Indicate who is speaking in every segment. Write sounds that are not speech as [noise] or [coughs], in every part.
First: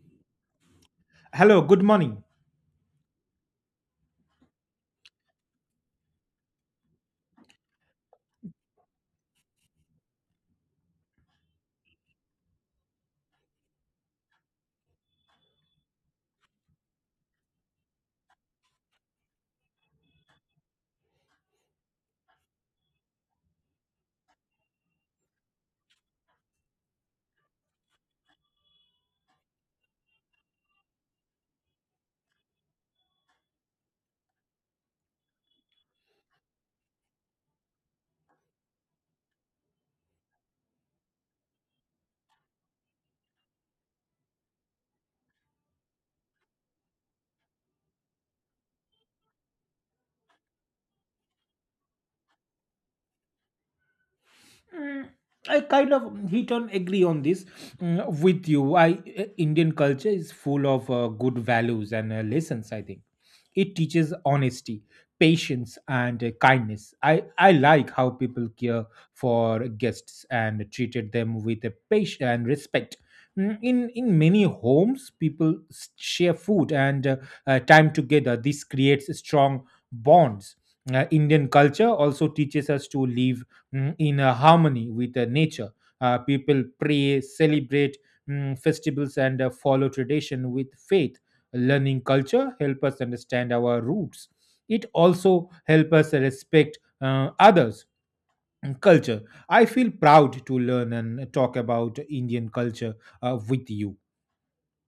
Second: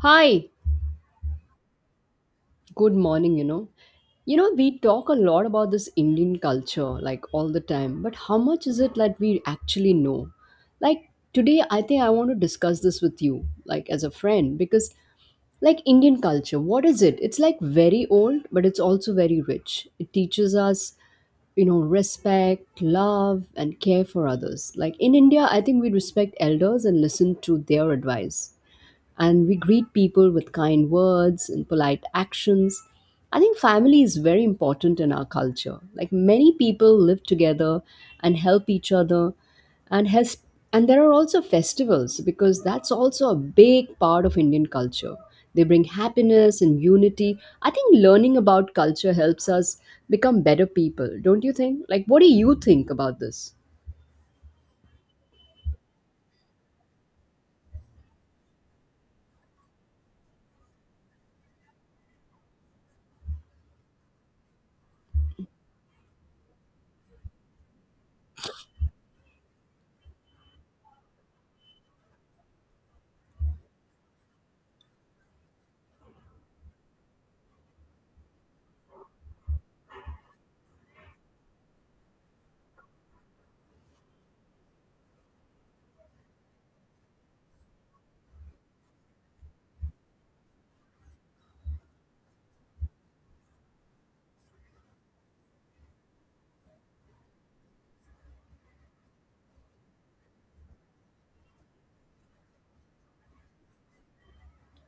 Speaker 1: Hi,
Speaker 2: Hello, good morning.
Speaker 1: good morning. You know, we talk a lot about this Indian culture like all the time, but how much is it that we actually know? Like today, I think I want to discuss this with you, like as a friend, because like Indian culture, what is it? It's like very old, but it's also very rich. It teaches us you know respect, love and care for others. Like in India, I think we respect elders and listen to their advice, and we greet people with kind words and polite actions. I think family is very important in our culture. Like many people live together and help each other, and has and there are also festivals because that's also a big part of Indian culture. They bring happiness and unity. I think learning about culture helps us become better people, don't you think? Like what do you think about this?
Speaker 2: Mm, I kind of he don't agree on this with you. I Indian culture is full of good values and lessons. I think it teaches honesty, patience, and kindness. I like how people care for guests and treated them with a patience and respect. In many homes, people share food and time together. This creates strong bonds. Indian culture also teaches us to live in a harmony with the nature. People pray, celebrate festivals, and follow tradition with faith. Learning culture help us understand our roots. It also help us respect others' and culture. I feel proud to learn and talk about Indian culture with you.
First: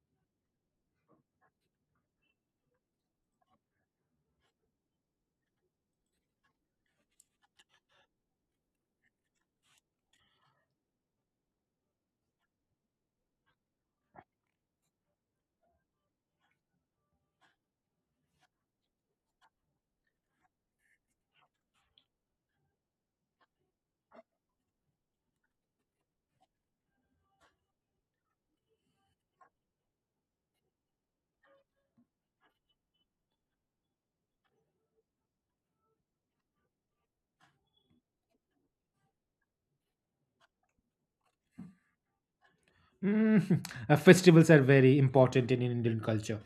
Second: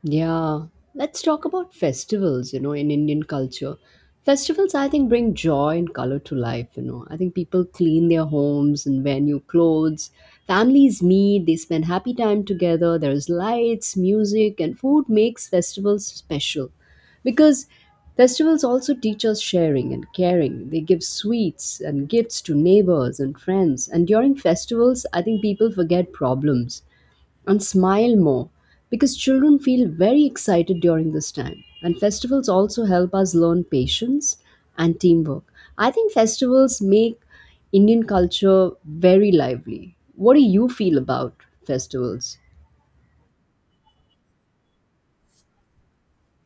Speaker 1: Yeah, let's talk about festivals, you know, in Indian culture. Festivals, I think, bring joy and color to life, you know. I think people clean their homes and wear new clothes. Families meet, they spend happy time together. There's lights, music, and food makes festivals special. Because festivals also teach us sharing and caring. They give sweets and gifts to neighbors and friends. And during festivals, I think people forget problems and smile more because children feel very excited during this time. And festivals also help us learn patience and teamwork. I think festivals make Indian culture very lively. What do you feel about festivals?
Speaker 2: [laughs] Festivals are very important in Indian culture,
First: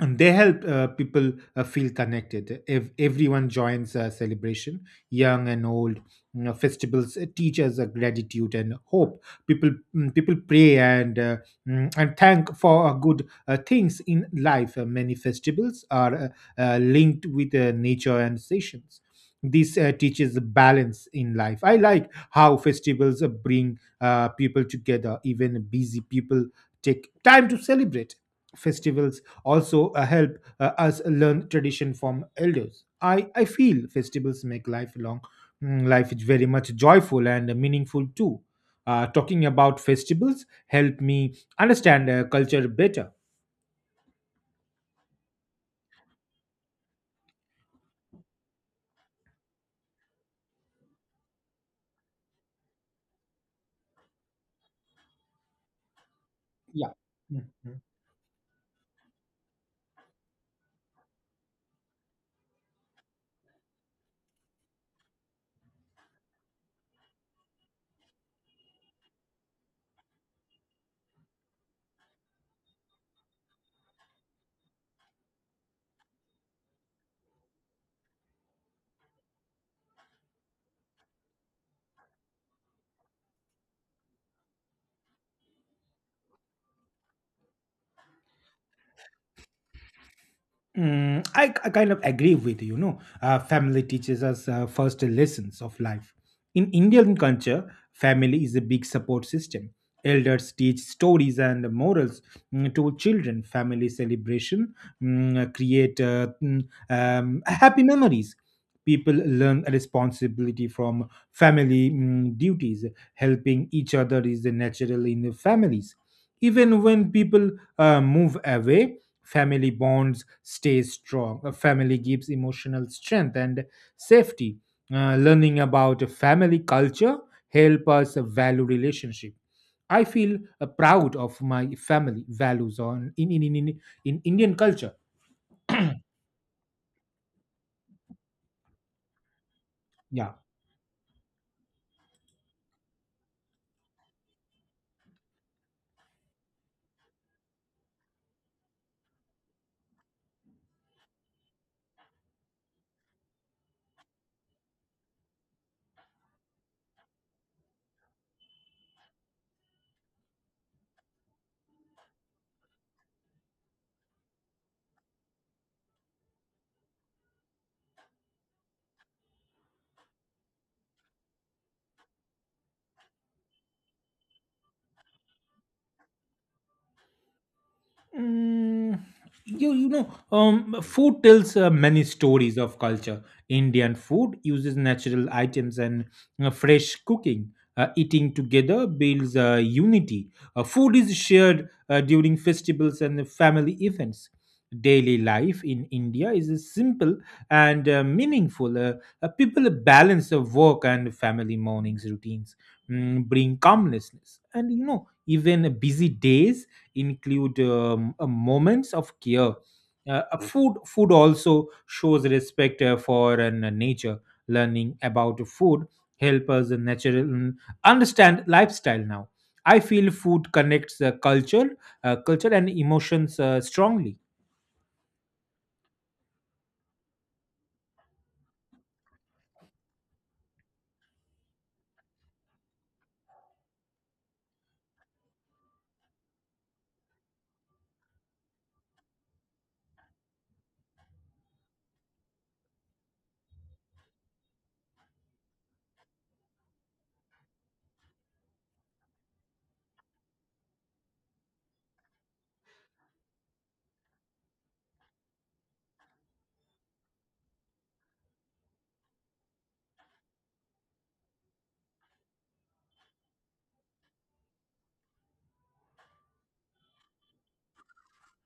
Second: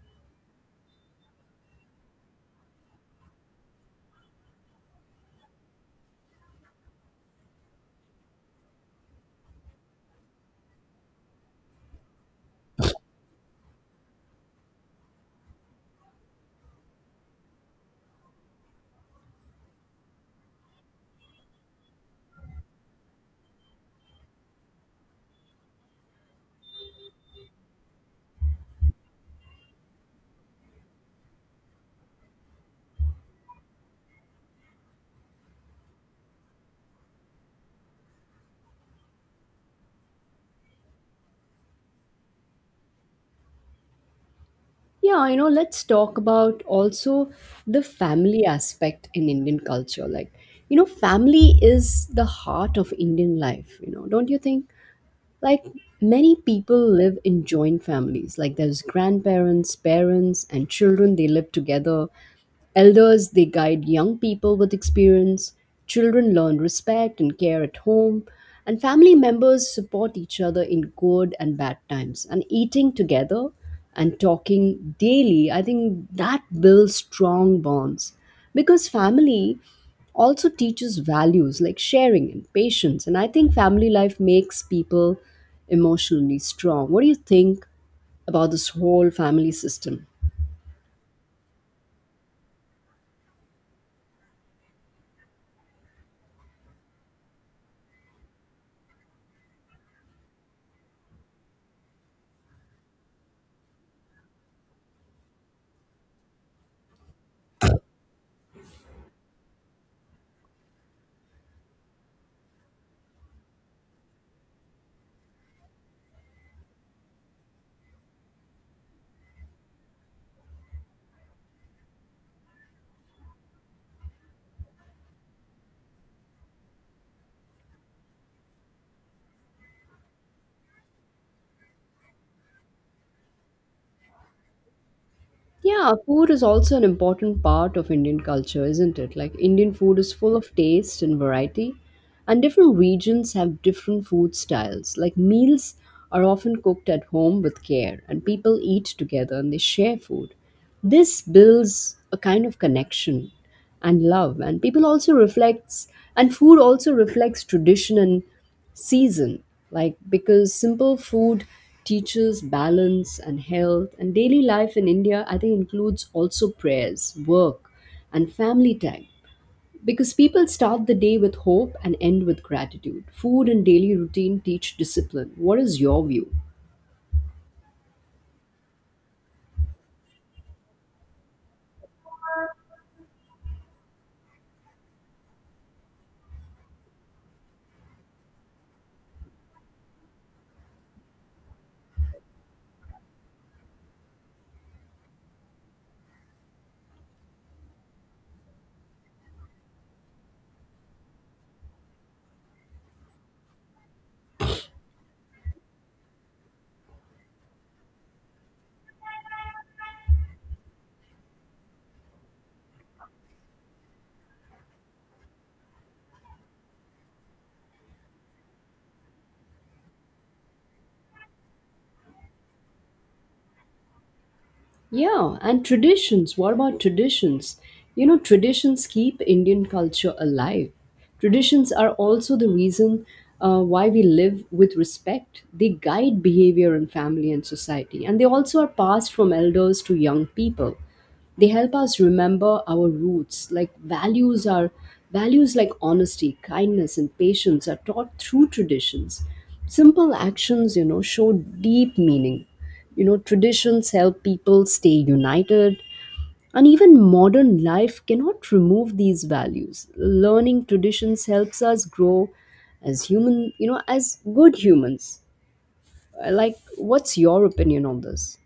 Speaker 2: and they help people feel connected if everyone joins a celebration, young and old. You know, festivals teach us gratitude and hope. People pray and and thank for good things in life. Many festivals are linked with nature and seasons. This teaches balance in life. I like how festivals bring people together. Even busy people take time to celebrate festivals, also help us learn tradition from elders. I feel festivals make lifelong. Life is very much joyful and meaningful too. Talking about festivals help me understand culture better.
Speaker 1: Yeah, you know, let's talk about also the family aspect in Indian culture. Like, you know, family is the heart of Indian life, you know, don't you think? Like many people
Speaker 2: Yeah.
Speaker 1: live
Speaker 2: Mhm.
Speaker 1: in joint families, like there's grandparents, parents, and children, they live together. Elders, they guide young people with experience. Children learn respect and care at home. And family members support each other in good and bad times. And eating together and talking daily, I think that builds strong bonds, because family also teaches values like sharing and patience. And I think family life makes people emotionally strong. What do you think about this whole family system?
Speaker 2: I kind of agree with you. Know, family teaches us first lessons of life. In Indian culture, family is a big support system. Elders teach stories and morals to children. Family celebration create happy memories. People learn responsibility from family duties. Helping each other is natural in families. Even when people move away, family bonds stay strong. A family gives emotional strength and safety. Learning about a family culture help us value relationship. I feel proud of my family values on in Indian culture.
Speaker 1: Yeah, food is also an important part of Indian culture, isn't it? Like, Indian food is
Speaker 2: Yeah.
Speaker 1: full of taste and variety, and different regions have different food styles. Like, meals are often cooked at home with care, and people eat together and they share food. This builds a kind of connection and love, and people also reflects, and food also reflects tradition and season, like because simple food teaches balance and health. And daily life in India, I think, includes also prayers, work and family time, because people start the day with hope and end with gratitude. Food and daily routine teach discipline. What is your view?
Speaker 2: Mm, you know, um, food tells many stories of culture. Indian food uses natural items and fresh cooking. Eating together builds unity. Food is shared during festivals and family events. Daily life in India is simple and meaningful. People balance of work and family. Mornings routines bring calmness, and you know, even busy days include moments of care. Food also shows respect for nature. Learning about food help us natural, understand lifestyle now. I feel food connects culture and emotions strongly.
Speaker 1: Yeah, and traditions. What about traditions? You know, traditions keep Indian culture alive. Traditions are also the reason why we live with respect. They guide behavior in family and society, and they also are passed from elders to young people. They help us remember our roots. Like values like honesty, kindness, and patience are taught through traditions. Simple actions, you know, show deep meaning. You know, traditions help people stay united, and even modern life cannot remove these values. Learning traditions helps us grow as human, you know, as good humans. I Like, what's your opinion on this?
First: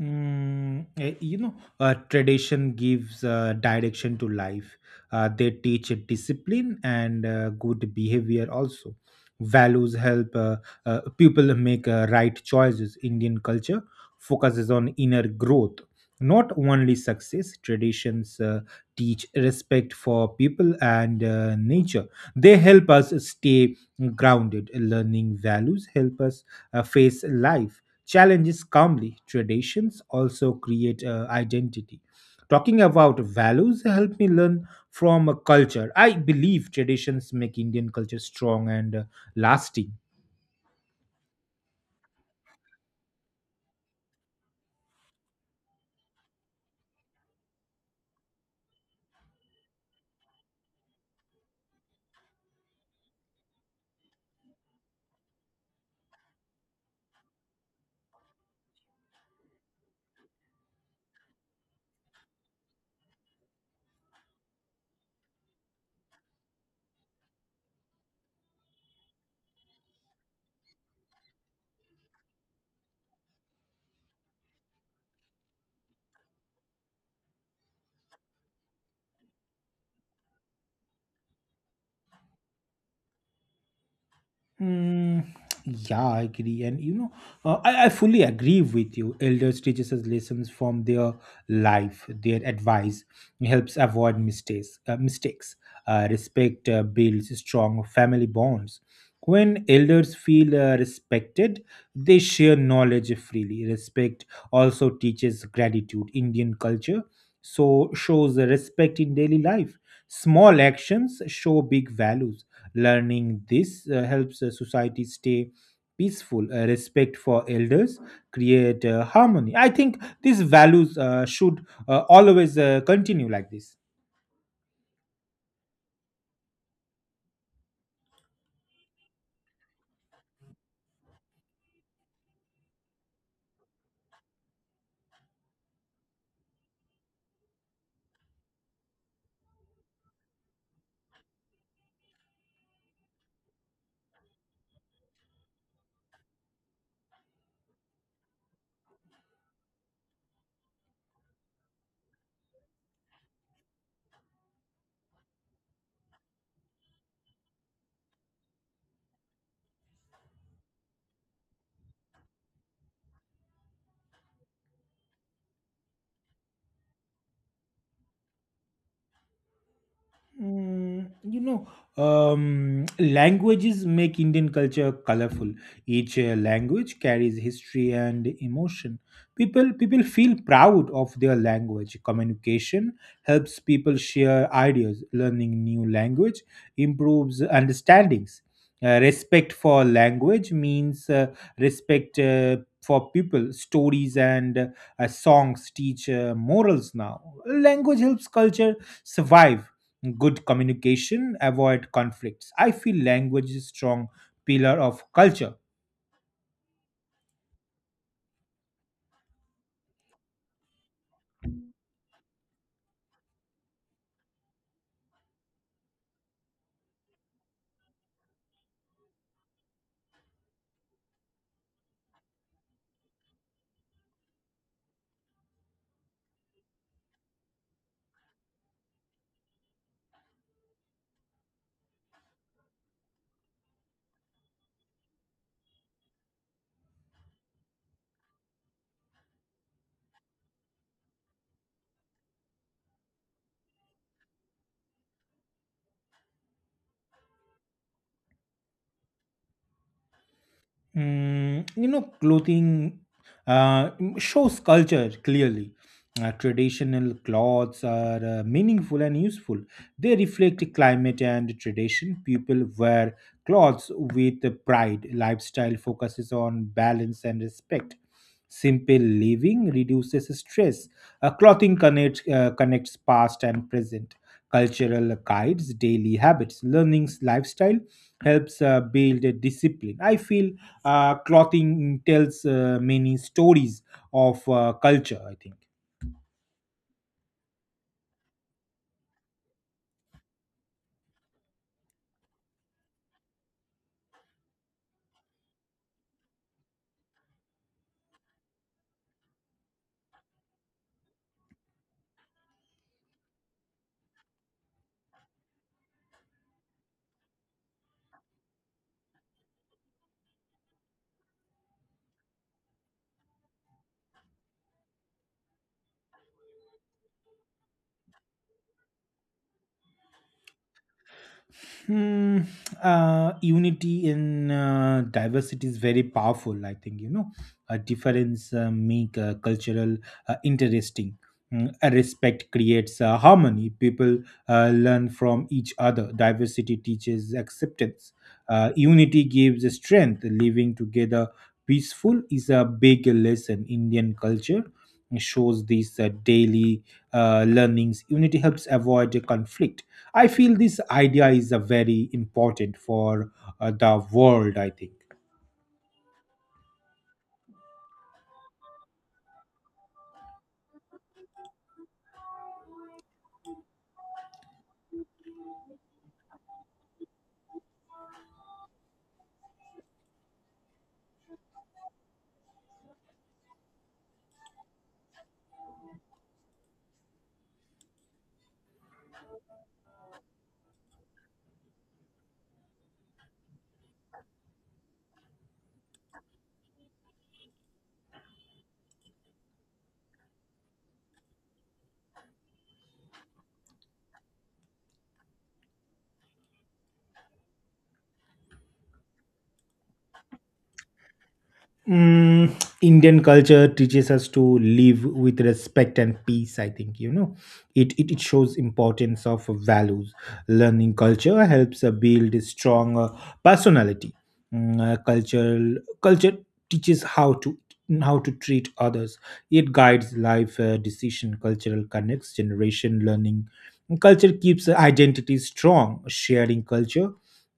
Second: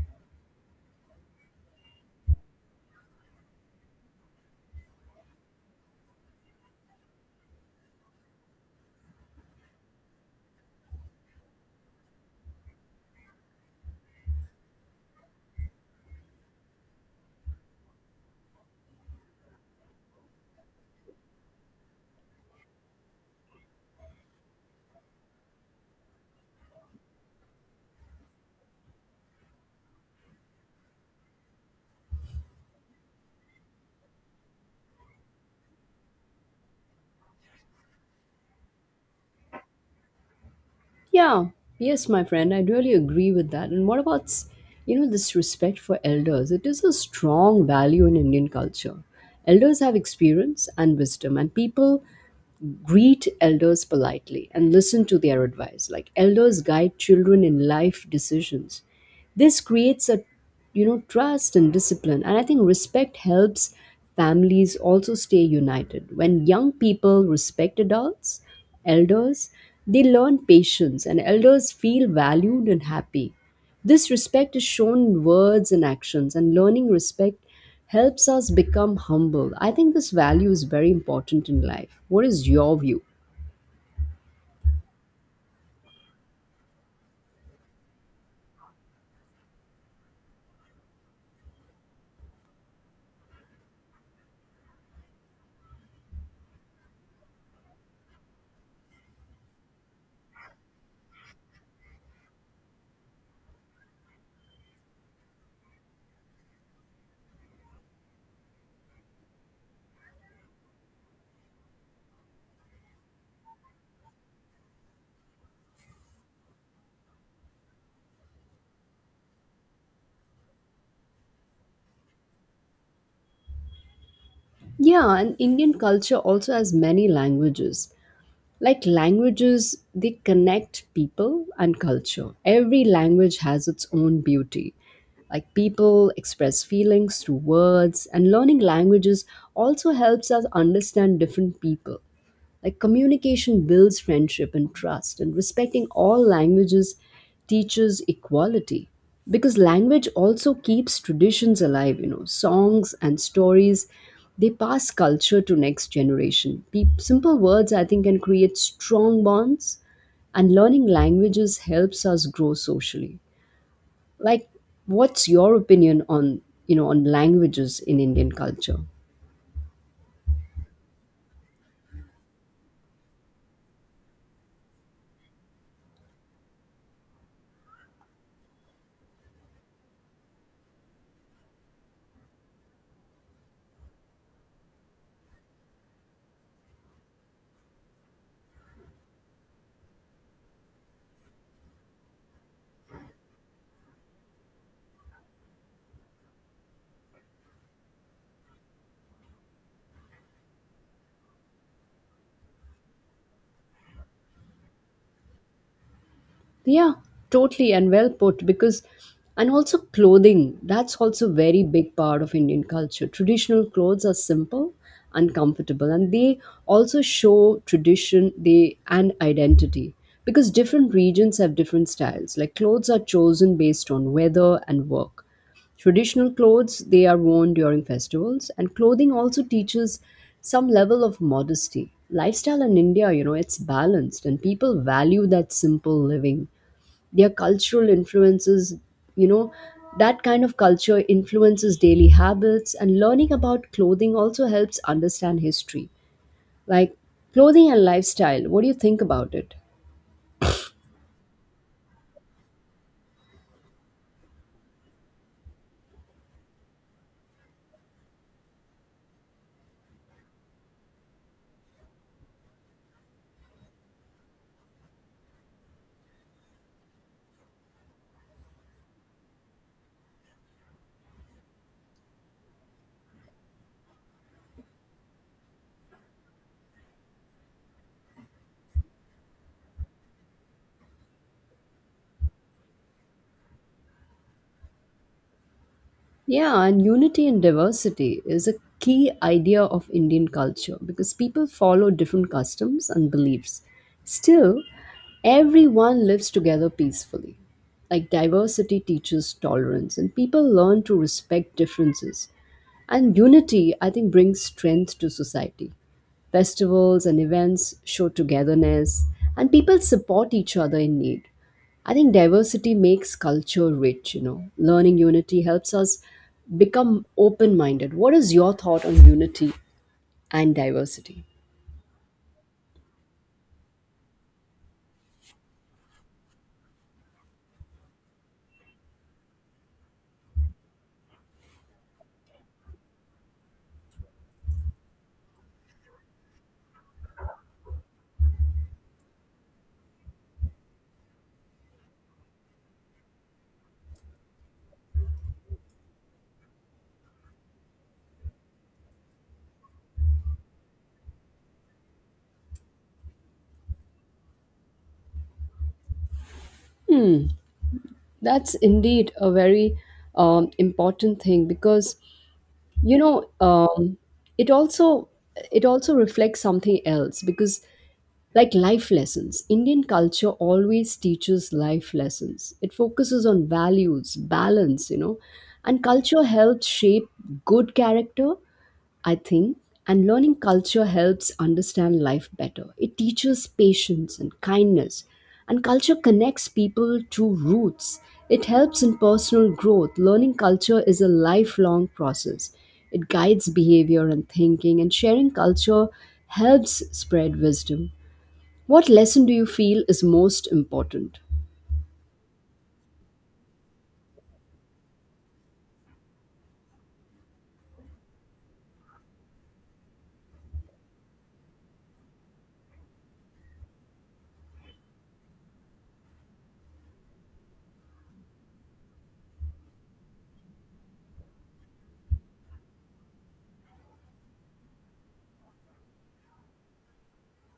Speaker 2: You know, tradition gives direction to life. They teach discipline and good behavior also. Values help people make right choices. Indian culture focuses on inner growth, not only success. Traditions teach respect for people and nature. They help us stay grounded. Learning values help us face life challenges calmly. Traditions also create identity. Talking about values helped me learn from a culture. I believe traditions make Indian culture strong and lasting.
Speaker 1: Yeah, yes, my friend, I really agree with that. And what about, you know, this respect for elders? It is a strong value in Indian culture. Elders have experience and wisdom, and people greet elders politely and listen to their advice. Like elders guide children in life decisions. This creates a, you know, trust and discipline. And I think respect helps families also stay united. When young people respect adults, elders, they learn patience, and elders feel valued and happy. This respect is shown in words and actions, and learning respect helps us become humble. I think this value is very important in life. What is your view?
Speaker 2: Mm, yeah, I agree, and you know, I fully agree with you. Elders teaches us lessons from their life. Their advice helps avoid mistakes. Respect builds strong family bonds. When elders feel respected, they share knowledge freely. Respect also teaches gratitude. Indian culture so shows respect in daily life. Small actions show big values. Learning this helps society stay peaceful, respect for elders, create harmony. I think these values should always continue like this.
Speaker 1: Yeah, and Indian culture also has many languages. Like languages, they connect people and culture. Every language has its own beauty. Like people express feelings through words, and learning languages also helps us understand different people. Like communication builds friendship and trust, and respecting all languages teaches equality. Because language also keeps traditions alive, you know, songs and stories, they pass culture to next generation. Simple words, I think, can create strong bonds, and learning languages helps us grow socially. Like, what's your opinion on, you know, on languages in Indian culture?
Speaker 2: You know, languages make Indian culture colorful. Each language carries history and emotion. People feel proud of their language. Communication helps people share ideas. Learning new language improves understandings. Respect for language means respect for people. Stories and songs teach morals now. Language helps culture survive. Good communication avoid conflicts. I feel language is a strong pillar of culture.
Speaker 1: Yeah, totally and well put. Because and also clothing, that's also very big part of Indian culture. Traditional clothes are simple and comfortable, and they also show tradition they and identity, because different regions have different styles. Like clothes are chosen based on weather and work. Traditional clothes, they are worn during festivals, and clothing also teaches some level of modesty. Lifestyle in India, you know, it's balanced, and people value that simple living. Their cultural influences, you know, that kind of culture influences daily habits, and learning about clothing also helps understand history. Like clothing and lifestyle, what do you think about it?
Speaker 2: You know, clothing uh, shows culture clearly. Traditional clothes are meaningful and useful. They reflect the climate and tradition. People wear clothes with pride. Lifestyle focuses on balance and respect. Simple living reduces stress. Clothing connects past and present. Cultural guides daily habits. Learning's lifestyle helps build a discipline. I feel clothing tells many stories of culture, I think.
Speaker 1: Yeah, and unity and diversity is a key idea of Indian culture, because people follow different customs and beliefs. Still, everyone lives together peacefully. Like diversity teaches tolerance, and people learn to respect differences. And unity, I think, brings strength to society. Festivals and events show togetherness, and people support each other in need. I think diversity makes culture rich, you know. Learning unity helps us become open minded. What is your thought on unity and diversity?
Speaker 2: Hmm, Unity in diversity is very powerful. I think, you know, a difference make cultural interesting. A respect creates harmony. People learn from each other. Diversity teaches acceptance. Unity gives strength. Living together peaceful is a big lesson. Indian culture shows these daily learnings. Unity helps avoid a conflict. I feel this idea is a very important for the world, I think.
Speaker 1: That's indeed a very important thing, because you know it also, it also reflects something else. Because like life lessons, Indian culture always teaches life lessons. It focuses on values, balance, you know, and culture helps shape good character, I think. And learning culture helps understand life better. It teaches patience and kindness, and culture connects people to roots. It helps in personal growth. Learning culture is a lifelong process. It guides behavior and thinking, and sharing culture helps spread wisdom. What lesson do you feel is most important?
Speaker 2: Mm, Indian culture teaches us to live with respect and peace. I think, you know, it. It shows importance of values. Learning culture helps build a strong personality. Mm, cultural Culture teaches how to treat others. It guides life decision. Cultural connects generation learning. Culture keeps identity strong. Sharing culture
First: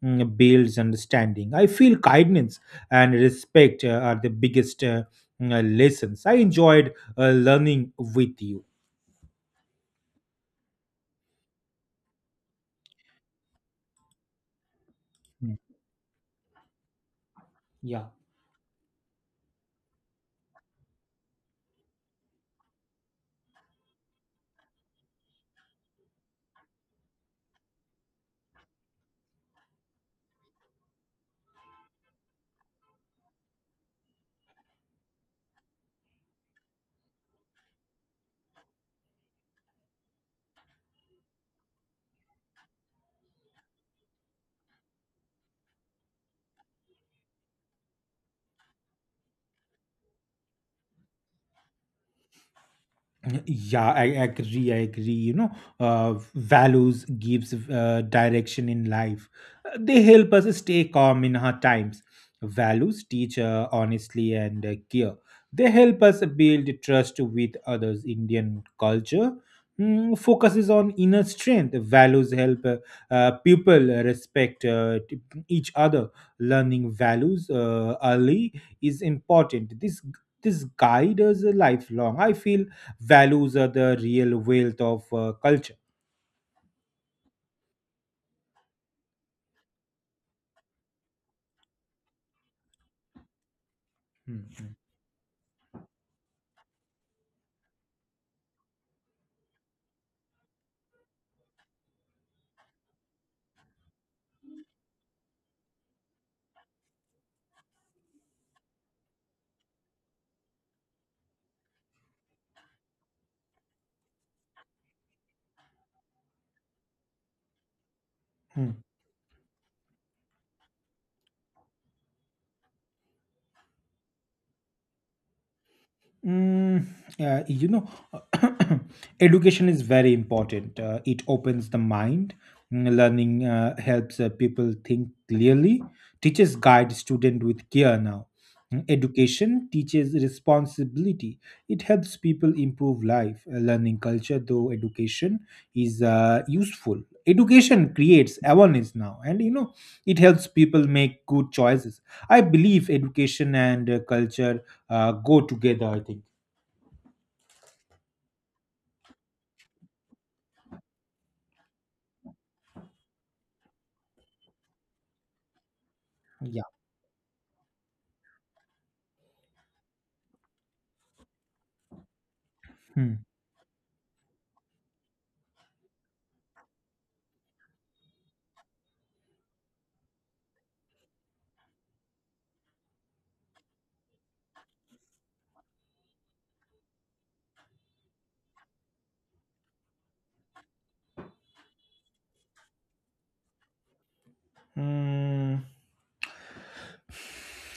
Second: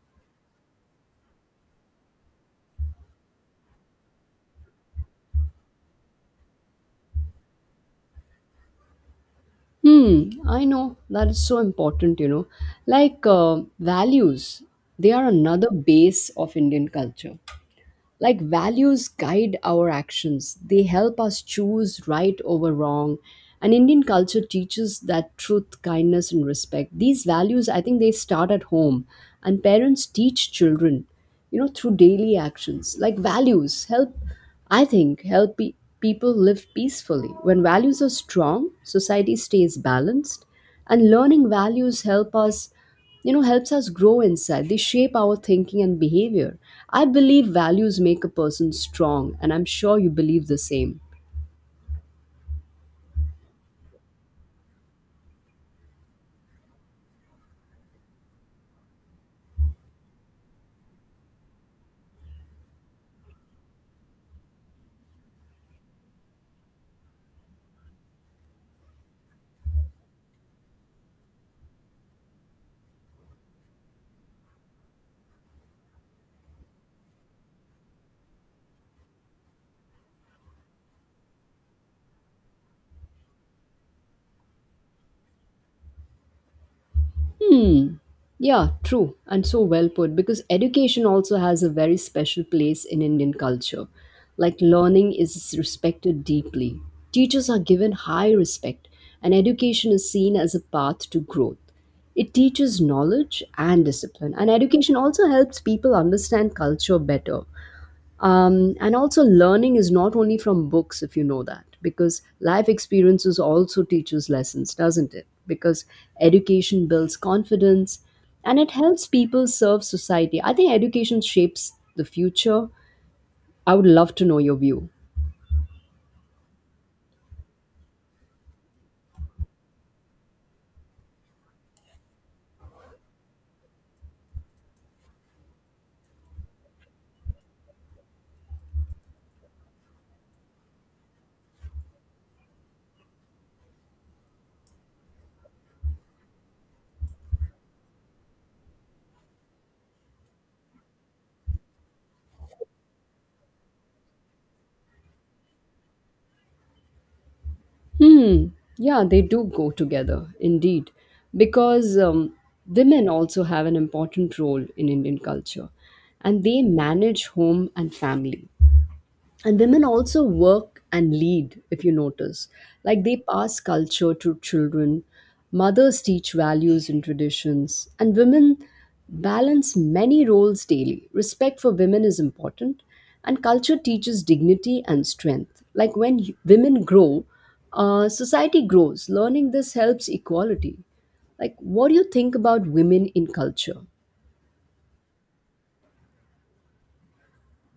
Speaker 2: builds understanding. I feel kindness and respect are the biggest lessons. I enjoyed learning with you.
Speaker 1: Hmm, I know that is so important, you know. Like values, they are
Speaker 2: Mm.
Speaker 1: another base of Indian culture.
Speaker 2: Yeah.
Speaker 1: Like values guide our actions, they help us choose right over wrong. And Indian culture teaches that truth, kindness and respect, these values, I think, they start at home, and parents teach children, you know, through daily actions. Like values help, I think help people live peacefully. When values are strong, society stays balanced, and learning values help us, you know, helps us grow inside. They shape our thinking and behavior. I believe values make a person strong, and I'm sure you believe the same.
Speaker 2: Yeah, I agree. I agree. You know, values gives direction in life. They help us stay calm in hard times. Values teach honestly and care. They help us build trust with others. Indian culture focuses on inner strength. Values help people respect each other. Learning values early is important. This guide us lifelong. I feel values are the real wealth of culture.
Speaker 1: Hmm, yeah, true and so well put, because education also has a very special place in Indian culture. Like
Speaker 2: Hmm.
Speaker 1: learning is respected deeply, teachers are given high respect, and education is seen as a path to growth. It teaches knowledge and discipline, and education also helps people understand culture better. And also, learning is not only from books, if you know that, because life experiences also teaches lessons, doesn't it? Because education builds confidence, and
Speaker 2: Hmm.
Speaker 1: it helps people serve society. I think education shapes the future. I would love to know your view.
Speaker 2: Mm, you know, [coughs] education is very important. It opens the mind. Learning helps people think clearly. Teachers guide student with care now. Education teaches responsibility. It helps people improve life. A learning culture, though education is useful. Education creates awareness now, and you know, it helps people make good choices. I believe education and culture go together, I think.
Speaker 1: Hmm. Yeah, they do go together, indeed, because women also have an important role in Indian culture, and
Speaker 2: Yeah.
Speaker 1: they manage home and family. And women also work and lead, if you notice. Like they
Speaker 2: Hmm.
Speaker 1: pass culture to children, mothers teach values and traditions, and women balance many roles daily. Respect for women is important, and culture teaches dignity and strength. Like when women grow, society grows. Learning this helps equality. Like, what do you think about women in culture?
Speaker 2: Mm,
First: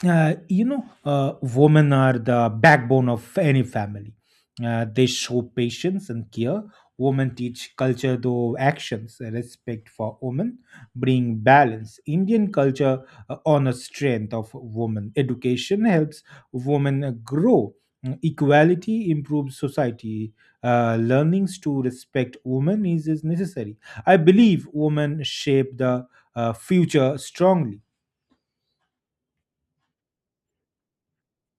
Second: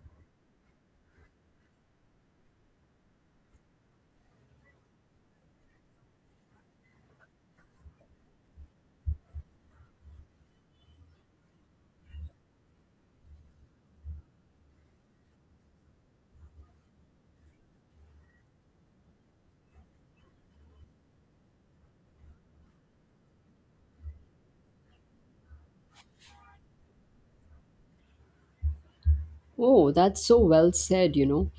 Speaker 2: you know, women are the backbone of any family. They show patience and care. Women teach culture through actions. Respect for women bring balance. Indian culture honors strength of women. Education helps women grow. Equality improves society. Learnings to respect women is necessary. I believe women shape the future strongly.
Speaker 1: Oh, that's so well said, you know.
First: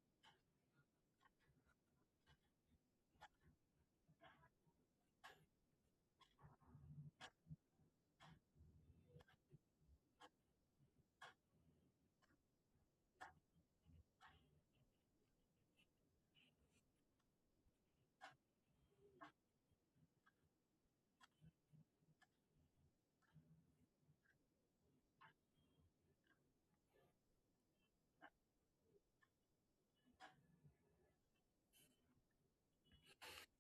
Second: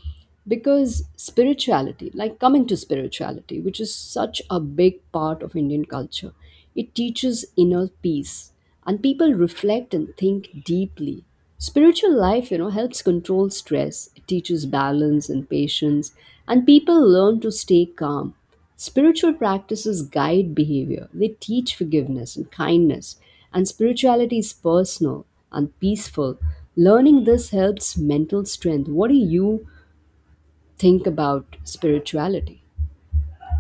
Speaker 1: Because spirituality, like coming to spirituality, which is such a big part of Indian culture, it teaches inner peace, and people reflect and think deeply. Spiritual life, you know, helps control stress, it teaches balance and patience, and people learn to stay calm. Spiritual practices guide behavior, they teach forgiveness and kindness, and spirituality is personal and peaceful. Learning this helps mental strength. What do you think about spirituality?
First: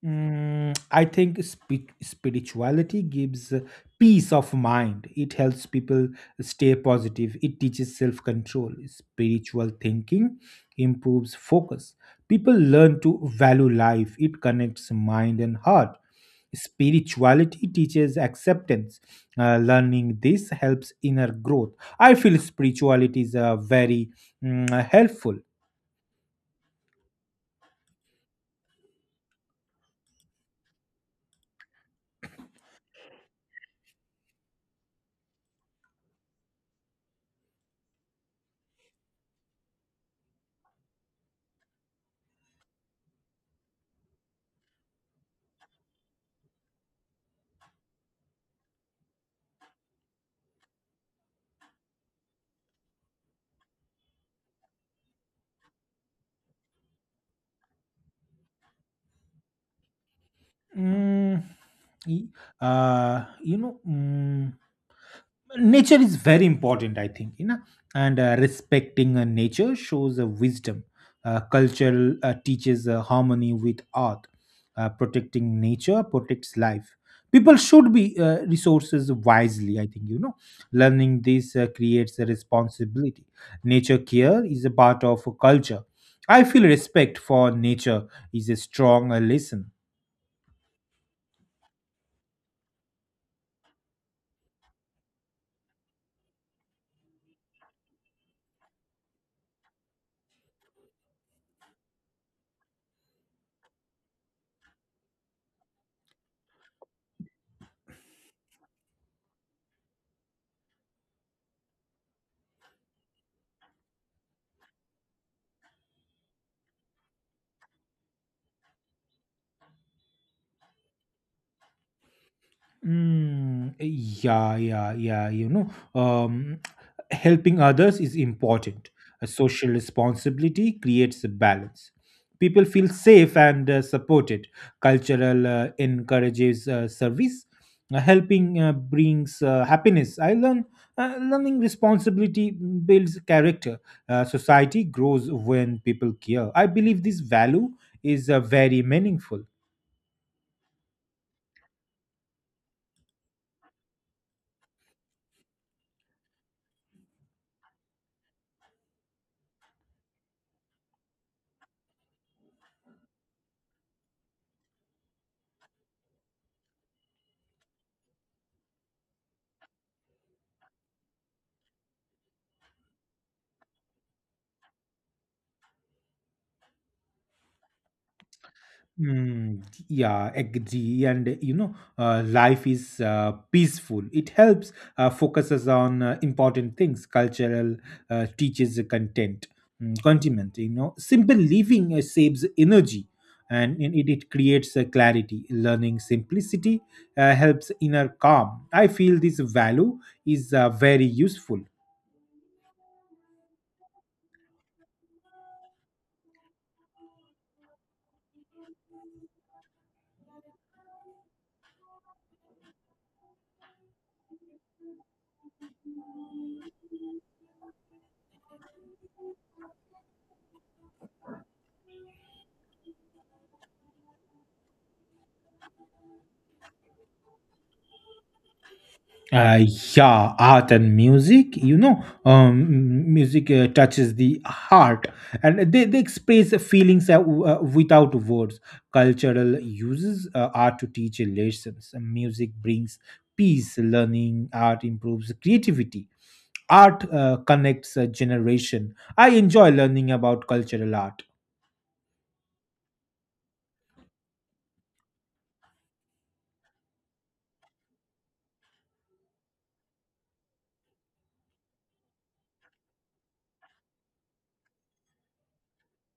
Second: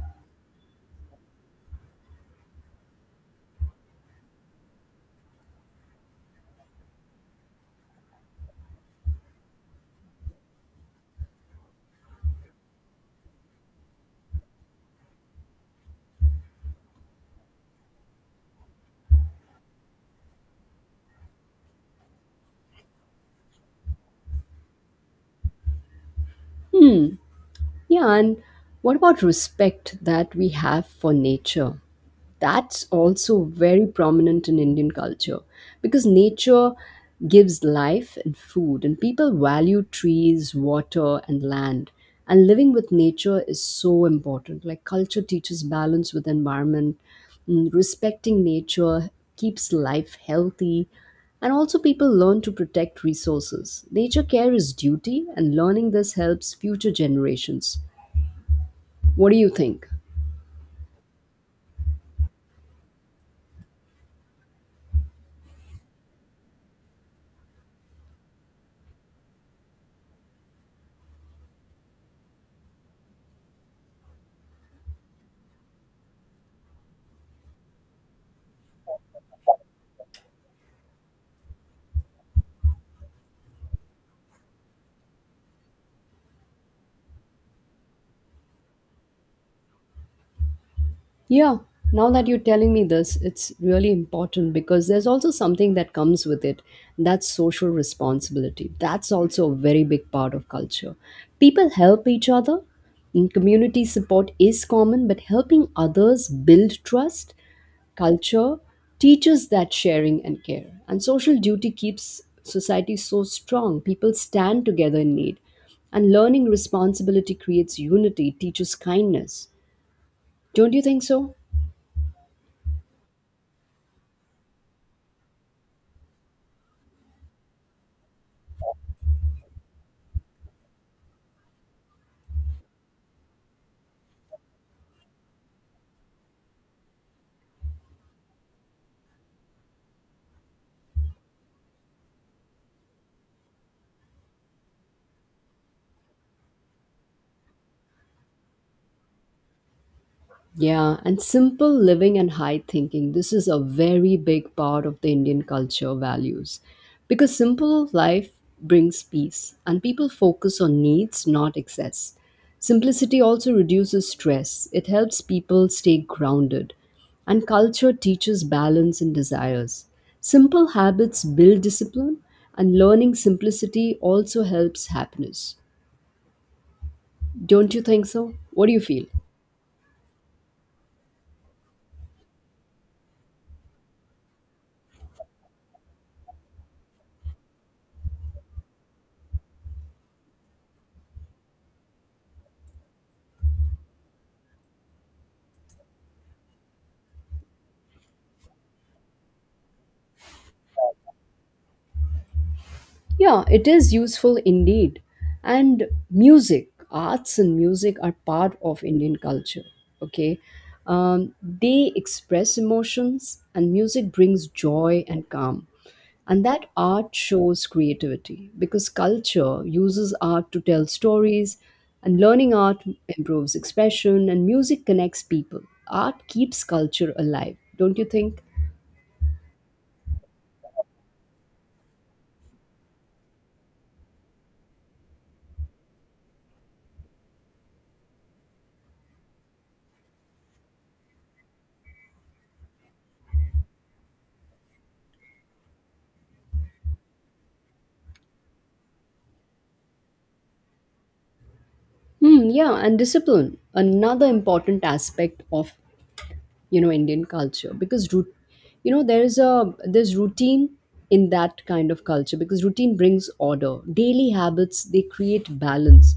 Speaker 2: I think spirituality gives peace of mind. It helps people stay positive. It teaches self control. Spiritual thinking improves focus. People learn to value life. It connects mind and heart. Spirituality teaches acceptance. Learning this helps inner growth. I feel spirituality is very helpful.
Speaker 1: Yeah, and what about respect that we have for nature? That's also very prominent in Indian culture, because nature gives life and food, and people value trees, water, and land. And living with nature is so important. Like culture teaches balance with environment. Respecting nature keeps life healthy, and also people learn to protect resources. Nature care is duty, and learning this helps future generations. What do you think?
Speaker 2: Mm, Y- you know, nature is very important, I think, you know, and respecting nature shows wisdom. Culture teaches harmony with earth. Protecting nature protects life. People should be resources wisely, I think, you know. Learning this creates a responsibility. Nature care is a part of a culture. I feel respect for nature is a strong lesson.
Speaker 1: Yeah, now that you're telling me this, it's really important because there's also something that comes with it. That's social responsibility. That's also a very big part of culture. People help each other, and community support is common, but helping others build trust, culture teaches that sharing and care. And social duty keeps society so strong. People stand together in need. And learning responsibility creates unity, teaches kindness. Don't you think so?
Speaker 2: Yeah, yeah, yeah. You know, um, helping others is important. A social responsibility creates a balance. People feel safe and supported. Cultural encourages service. Helping brings happiness. I learn Learning responsibility builds character. Society grows when people care. I believe this value is very meaningful.
Speaker 1: Yeah, and simple living and high thinking. This is a very big part of the Indian culture values because simple life brings peace and people focus on needs, not excess. Simplicity also reduces stress, it helps people stay grounded, and culture teaches balance and desires. Simple habits build discipline, and learning simplicity also helps happiness. Don't you think so? What do you feel?
Speaker 2: Mm, yeah, agree. And you know, life is peaceful. It helps focuses on important things. Cultural teaches the content, continent. You know, simple living saves energy, and in it it creates clarity. Learning simplicity helps inner calm. I feel this value is very useful.
Speaker 1: Yeah, it is useful indeed. And music, arts and music are part of Indian culture. Okay. They express emotions, and music brings joy and calm. And that art shows creativity because culture uses art to tell stories, and learning art improves expression, and music connects people. Art keeps culture alive, don't you think?
Speaker 2: Uh, yeah, art and music, you know, music touches the heart, and they express feelings without words. Cultural uses art to teach lessons. Music brings peace, learning, art improves creativity. Art connects a generation. I enjoy learning about cultural art.
Speaker 1: Hmm, yeah, and discipline, another important aspect of, you know, Indian culture. Because root, you know, there is a there's routine in that kind of culture, because routine brings order, daily habits they create balance,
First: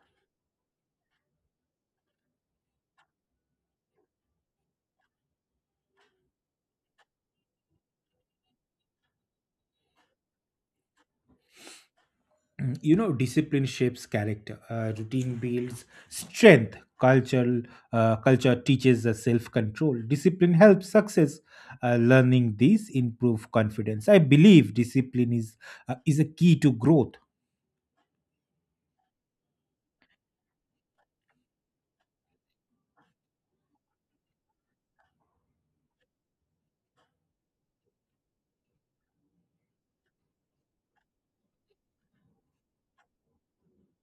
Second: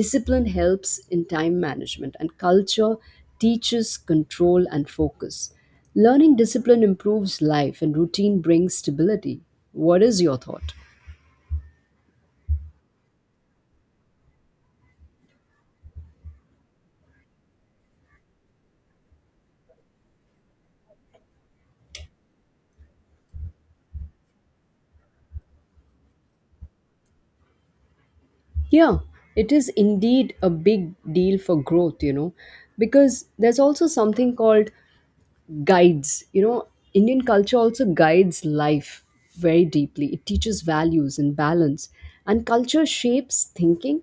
Speaker 1: discipline helps in time management, and culture teaches control and focus. Learning discipline improves life, and routine brings stability. What is your thought?
Speaker 2: You know, discipline shapes character. Routine builds strength. Cultural Culture teaches us self-control. Discipline helps success. Learning this improve confidence. I believe discipline is a key to growth.
Speaker 1: Yeah, it is indeed a big deal for growth, you know, because there's also something called guides, you know. Indian culture also guides life very deeply. It teaches values and balance, and culture shapes thinking,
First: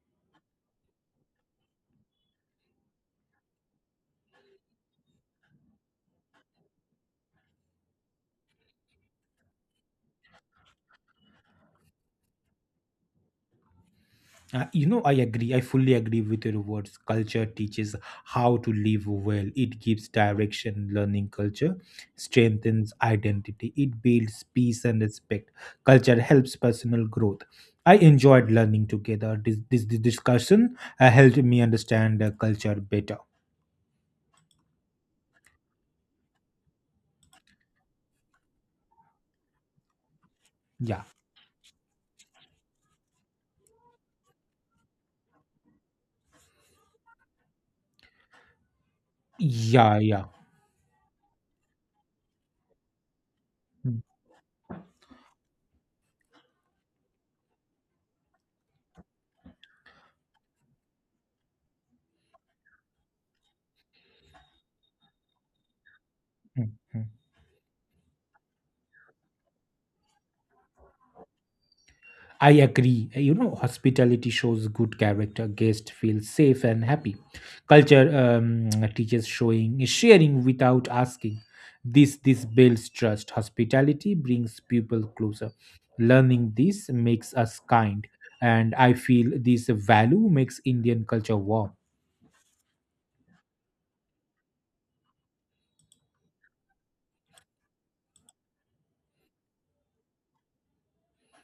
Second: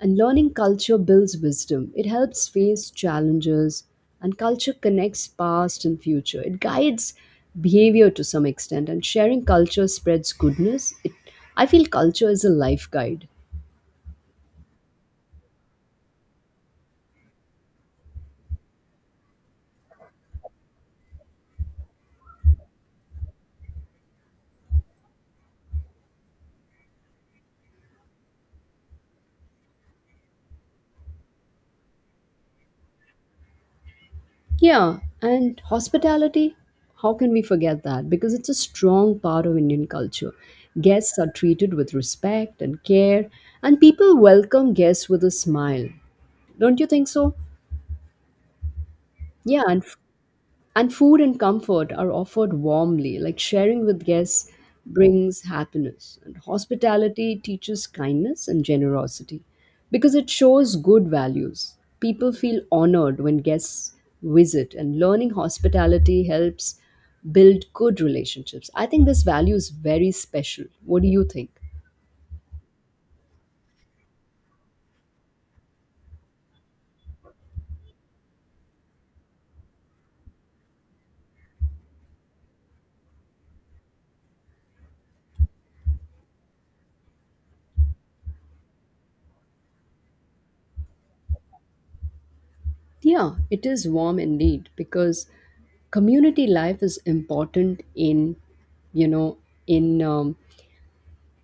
Speaker 1: and learning culture builds wisdom. It helps face challenges, and culture connects past and future. It guides behavior to some extent, and sharing culture spreads goodness. It, I feel culture is a life guide.
Speaker 2: You know, I agree. I fully agree with your words. Culture teaches how to live well. It gives direction. Learning culture strengthens identity. It builds peace and respect. Culture helps personal growth. I enjoyed learning together. This discussion helped me understand culture better.
Speaker 1: Yeah, and hospitality, how can we forget that? Because it's a strong part of Indian culture.
Speaker 2: Yeah,
Speaker 1: Guests are treated with respect and care, and people welcome guests with a smile. Don't you think so? Yeah, and
Speaker 2: yeah, yeah.
Speaker 1: food and comfort are offered warmly, like sharing
Speaker 2: Mm,
Speaker 1: with guests brings happiness. And hospitality teaches kindness and generosity because it shows good values. People feel honored when guests visit, and learning hospitality
Speaker 2: mm,
Speaker 1: helps
Speaker 2: mm.
Speaker 1: build good relationships. I think this value is very special. What do you think?
Speaker 2: I agree. Hospitality shows good character. Guests feel safe and happy. Culture [tsk] teaches showing sharing without asking. This builds trust. Hospitality brings people closer. Learning this makes us kind, and I feel this value makes Indian culture warm.
Speaker 1: Yeah, it is warm indeed, because community life is important in, you know, in um,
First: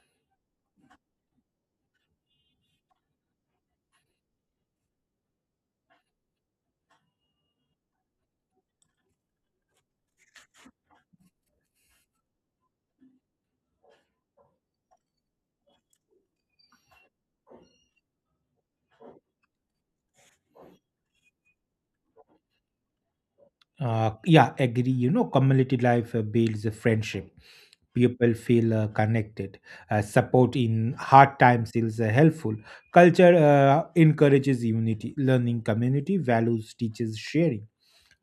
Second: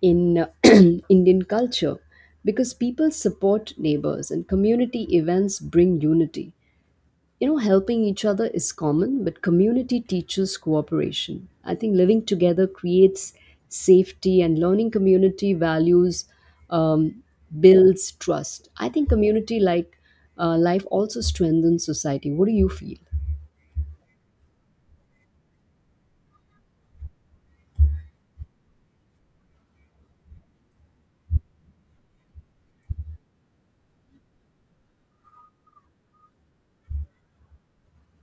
Speaker 1: in [clears throat] Indian culture, because people support neighbors and community events bring unity. You know, helping each other is common, but community teaches cooperation. I think living together creates safety, and learning community values um, builds trust. I think community life also strengthens society. What do you feel?
Speaker 2: Yeah, agree. You know, community life builds a friendship. People feel connected. Support in hard times is helpful. Culture encourages unity. Learning community values teaches sharing.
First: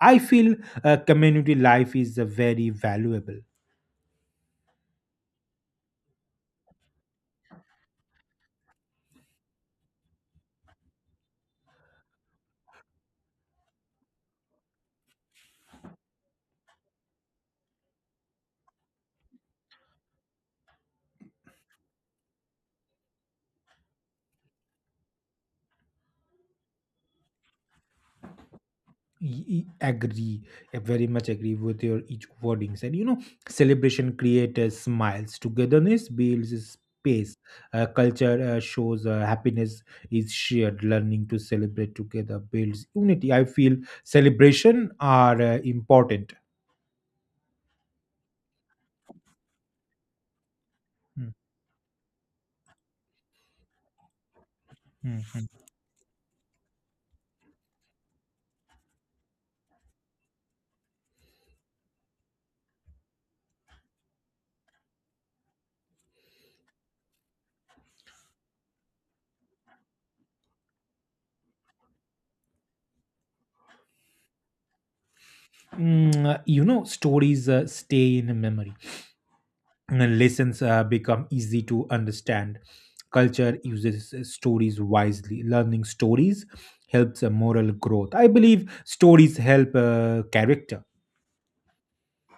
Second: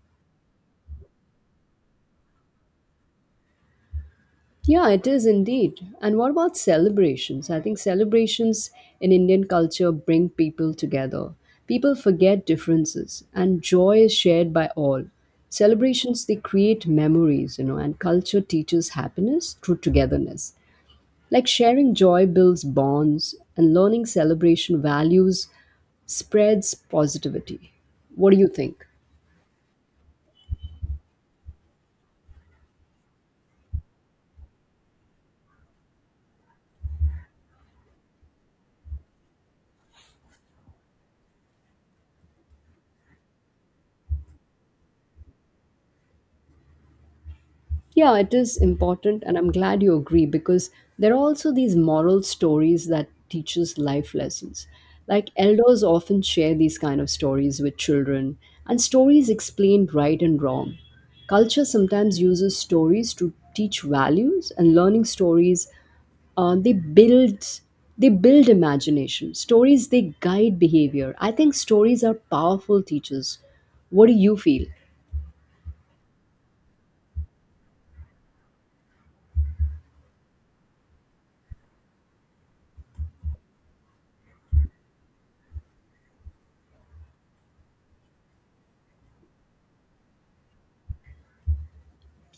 Speaker 2: I feel community life is very valuable.
Speaker 1: Yeah, it is indeed. And what about celebrations? I think celebrations in Indian culture bring people together. People forget differences, and joy is shared by all. Celebrations, they create memories, you know, and culture teaches happiness through togetherness. Like sharing joy builds bonds, and learning celebration values spreads positivity. What do you think?
Speaker 2: Y- Agree. I very much agree with your each wordings, and you know, celebration creates smiles, togetherness builds space. Culture shows happiness is shared. Learning to celebrate together builds unity. I feel celebration are important.
Speaker 1: Yeah, it is important, and I'm glad you agree, because there are
Speaker 2: Mm,
Speaker 1: also these moral stories that teaches life lessons.
Speaker 2: mm,
Speaker 1: Like
Speaker 2: mm.
Speaker 1: elders often share these kind of stories with children, and stories explain right and wrong. Culture sometimes uses stories to teach values, and learning stories uh, they build they build imagination. Stories they guide behavior. I think stories are powerful teachers. What do you feel?
Speaker 2: Mm, you know, stories stay in memory, and lessons become easy to understand. Culture uses stories wisely. Learning stories helps moral growth. I believe stories help character.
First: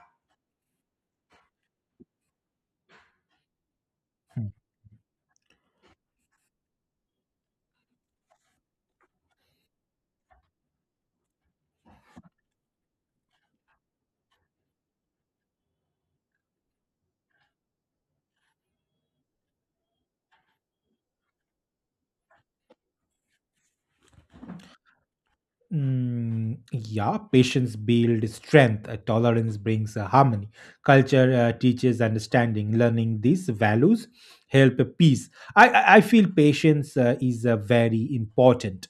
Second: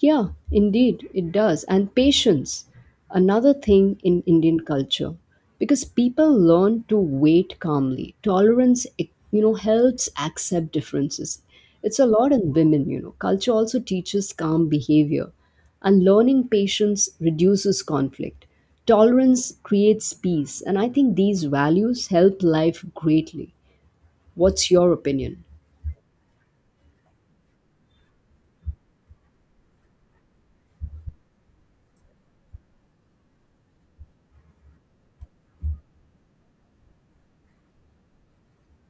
Speaker 1: Yeah, indeed, it does. And patience, another thing in Indian culture, because people learn to wait calmly. Tolerance, it, you know, helps accept differences. It's a lot in women, you know. Culture also teaches calm behavior, and learning patience reduces conflict. Tolerance creates peace, and I think these values help life greatly. What's your opinion?
Speaker 2: Mm, yeah, patience builds strength. Tolerance brings harmony. Culture teaches understanding. Learning these values help peace. I feel patience is very important.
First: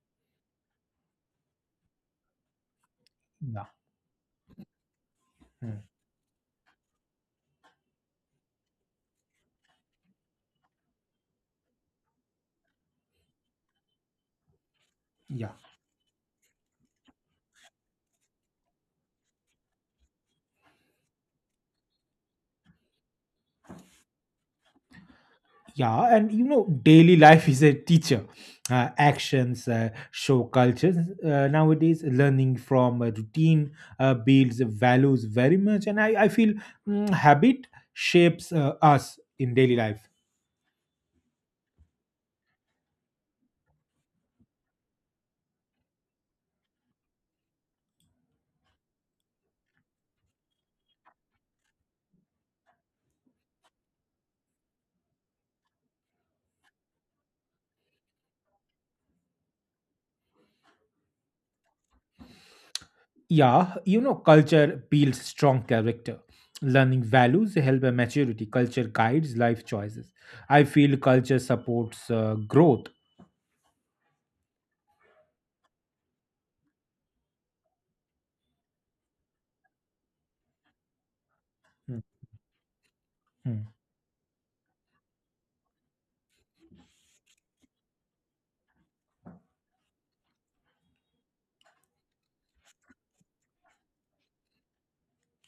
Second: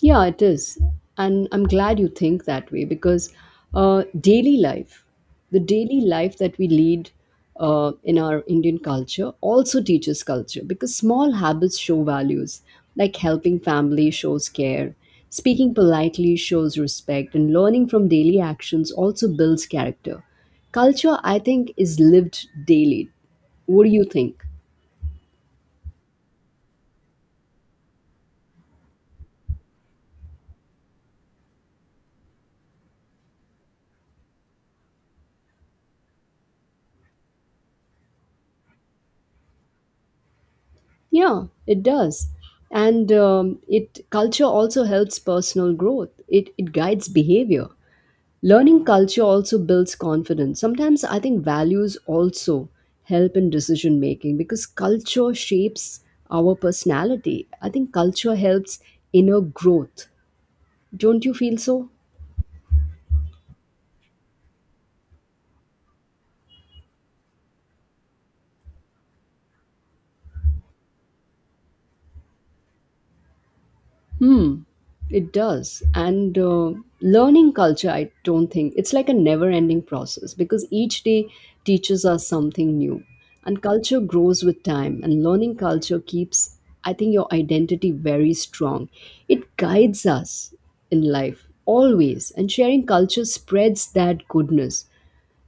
Speaker 1: Yeah, it is. And I'm glad you think that way, because
Speaker 2: Yeah.
Speaker 1: uh, daily life, the
Speaker 2: Mm.
Speaker 1: daily life that we lead in our Indian culture, also teaches culture, because small habits show values, like helping family shows care,
Speaker 2: Yeah.
Speaker 1: speaking politely shows respect, and learning from daily actions also builds character. Culture, I think, is lived daily. What do you think?
Speaker 2: Yeah, and you know, daily life is a teacher. Actions show cultures. Nowadays, learning from a routine builds values very much, and I feel habit shapes us in daily life.
Speaker 1: Yeah, it does. And it culture also helps personal growth. It guides behavior. Learning culture also builds confidence. Sometimes I think values also help in decision making, because culture shapes our personality. I think culture helps inner growth. Don't you feel so?
Speaker 2: Yeah, you know, culture builds strong character. Learning values help a maturity. Culture guides life choices. I feel culture supports growth.
Speaker 1: Hmm, it does. And learning culture, I don't think it's like a never ending process, because each day
Speaker 2: Hmm.
Speaker 1: teaches us something new. And
Speaker 2: Hmm.
Speaker 1: culture grows with time, and learning culture keeps, I think, your identity very strong. It guides us in life always, and sharing culture spreads that goodness.